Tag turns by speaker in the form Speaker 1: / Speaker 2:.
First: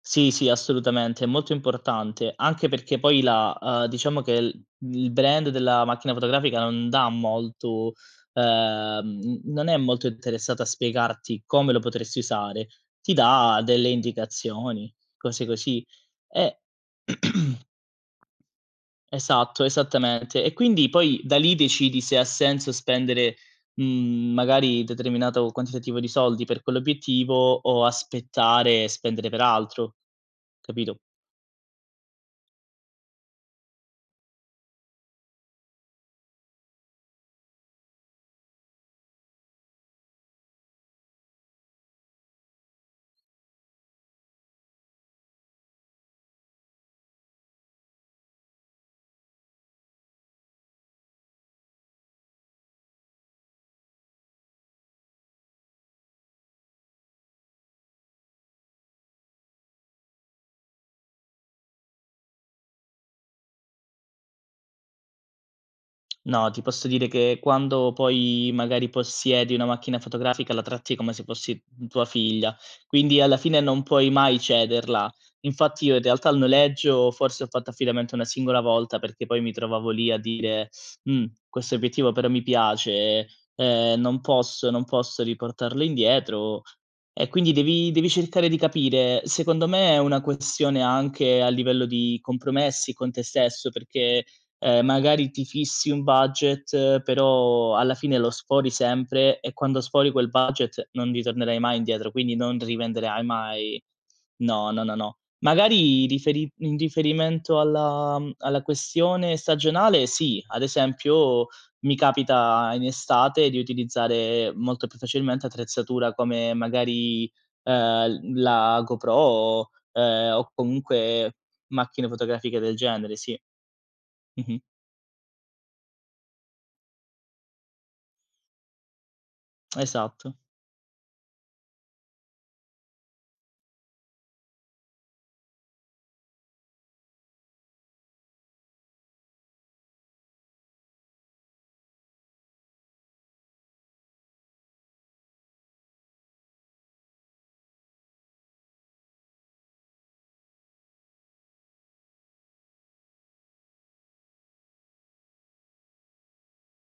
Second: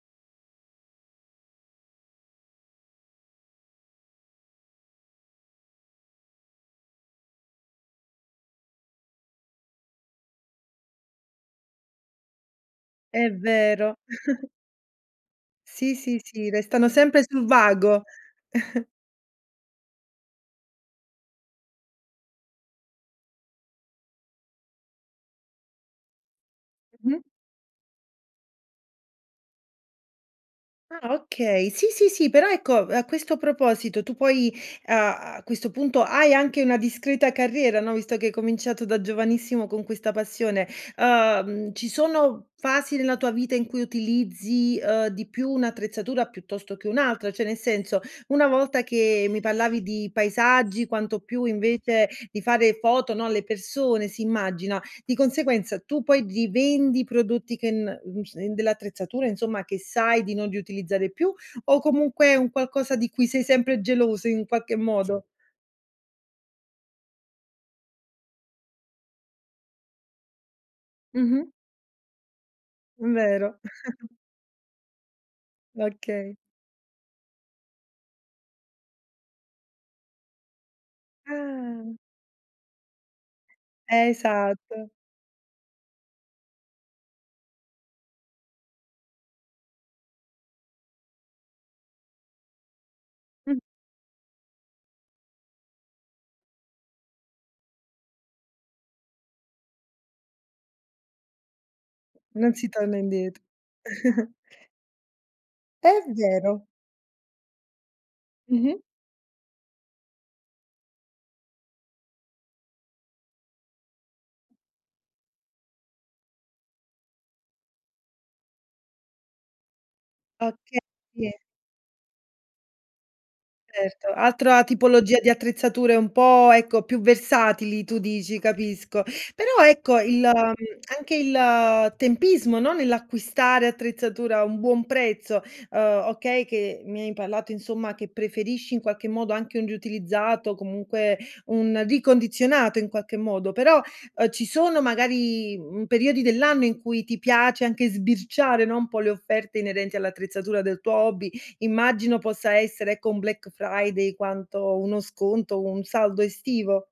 Speaker 1: Sì, sì, assolutamente, è molto importante. Anche perché poi la ehm, diciamo che l il brand della macchina fotografica non dà molto ehm, n non è molto interessato a spiegarti come lo potresti usare, ti
Speaker 2: È
Speaker 1: dà delle
Speaker 2: vero.
Speaker 1: indicazioni, cose così.
Speaker 2: Sì, sì, sì,
Speaker 1: E
Speaker 2: restano sempre sul vago.
Speaker 1: esatto, esattamente. E quindi poi da lì decidi se ha senso spendere, mhmm, magari determinato quantitativo di soldi per
Speaker 2: Mh.
Speaker 1: quell'obiettivo o aspettare e spendere per altro, capito?
Speaker 2: Ah, okay. Sì, sì, sì, però ecco, a questo proposito tu poi a a questo punto hai anche una discreta carriera, no? Visto che hai cominciato da giovanissimo con questa passione, uhm, ci sono fasi nella tua vita in cui utilizzi, ehm, di più un'attrezzatura piuttosto che un'altra? Cioè, nel senso, una volta che mi parlavi di paesaggi, quanto più invece di fare foto, no, alle persone si immagina, di conseguenza tu poi rivendi i prodotti che n mhmm, s in dell'attrezzatura insomma che sai di non riutilizzare più o comunque è un qualcosa di cui sei sempre geloso in qualche modo?
Speaker 1: No, ti posso dire che quando poi magari possiedi una macchina fotografica la tratti come se
Speaker 2: Mh-mh.
Speaker 1: fossi m tua figlia,
Speaker 2: M
Speaker 1: quindi alla fine
Speaker 2: vero.
Speaker 1: non puoi mai cederla. Infatti io in realtà
Speaker 2: Okay.
Speaker 1: il noleggio forse ho fatto affidamento una singola volta perché poi mi trovavo lì a dire, mhmm, questo
Speaker 2: Ah.
Speaker 1: obiettivo però mi piace, ehm, non posso non
Speaker 2: Esatto.
Speaker 1: posso riportarlo indietro. E quindi devi devi cercare di capire. Secondo me è una questione anche a livello di compromessi con te
Speaker 2: Mh.
Speaker 1: stesso, perché, ehm, magari ti fissi un budget, però alla fine lo sfori sempre e quando sfori quel budget non ritornerai mai indietro, quindi
Speaker 2: Non
Speaker 1: non
Speaker 2: si torna
Speaker 1: rivenderai
Speaker 2: indiet
Speaker 1: mai no, no, no, no.
Speaker 2: È
Speaker 1: Magari riferi
Speaker 2: vero.
Speaker 1: in riferimento alla mhmm, alla
Speaker 2: Mh-mh.
Speaker 1: questione stagionale sì, ad esempio mi capita in estate di utilizzare molto più facilmente attrezzatura come magari, ehm, l la GoPro, ehm, o
Speaker 2: Oka sì.
Speaker 1: comunque macchine fotografiche del genere, sì.
Speaker 2: Erto,
Speaker 1: Mh-mh.
Speaker 2: altra tipologia di attrezzature un po', ecco, più versatili tu dici, capisco. Però ecco il mhmm,
Speaker 1: Esatto.
Speaker 2: anche il tempismo, no, nell'acquistare attrezzatura a un buon prezzo, ehm, okay che mi hai parlato, insomma, che preferisci in qualche modo anche un riutilizzato, comunque un ricondizionato in qualche modo, però, ehm, ci sono magari, mhmm, periodi dell'anno in cui ti piace anche sbirciare, no, un po' le offerte inerenti all'attrezzatura del tuo hobby, immagino possa essere ecco un Black Friday quanto uno sconto, o un saldo estivo.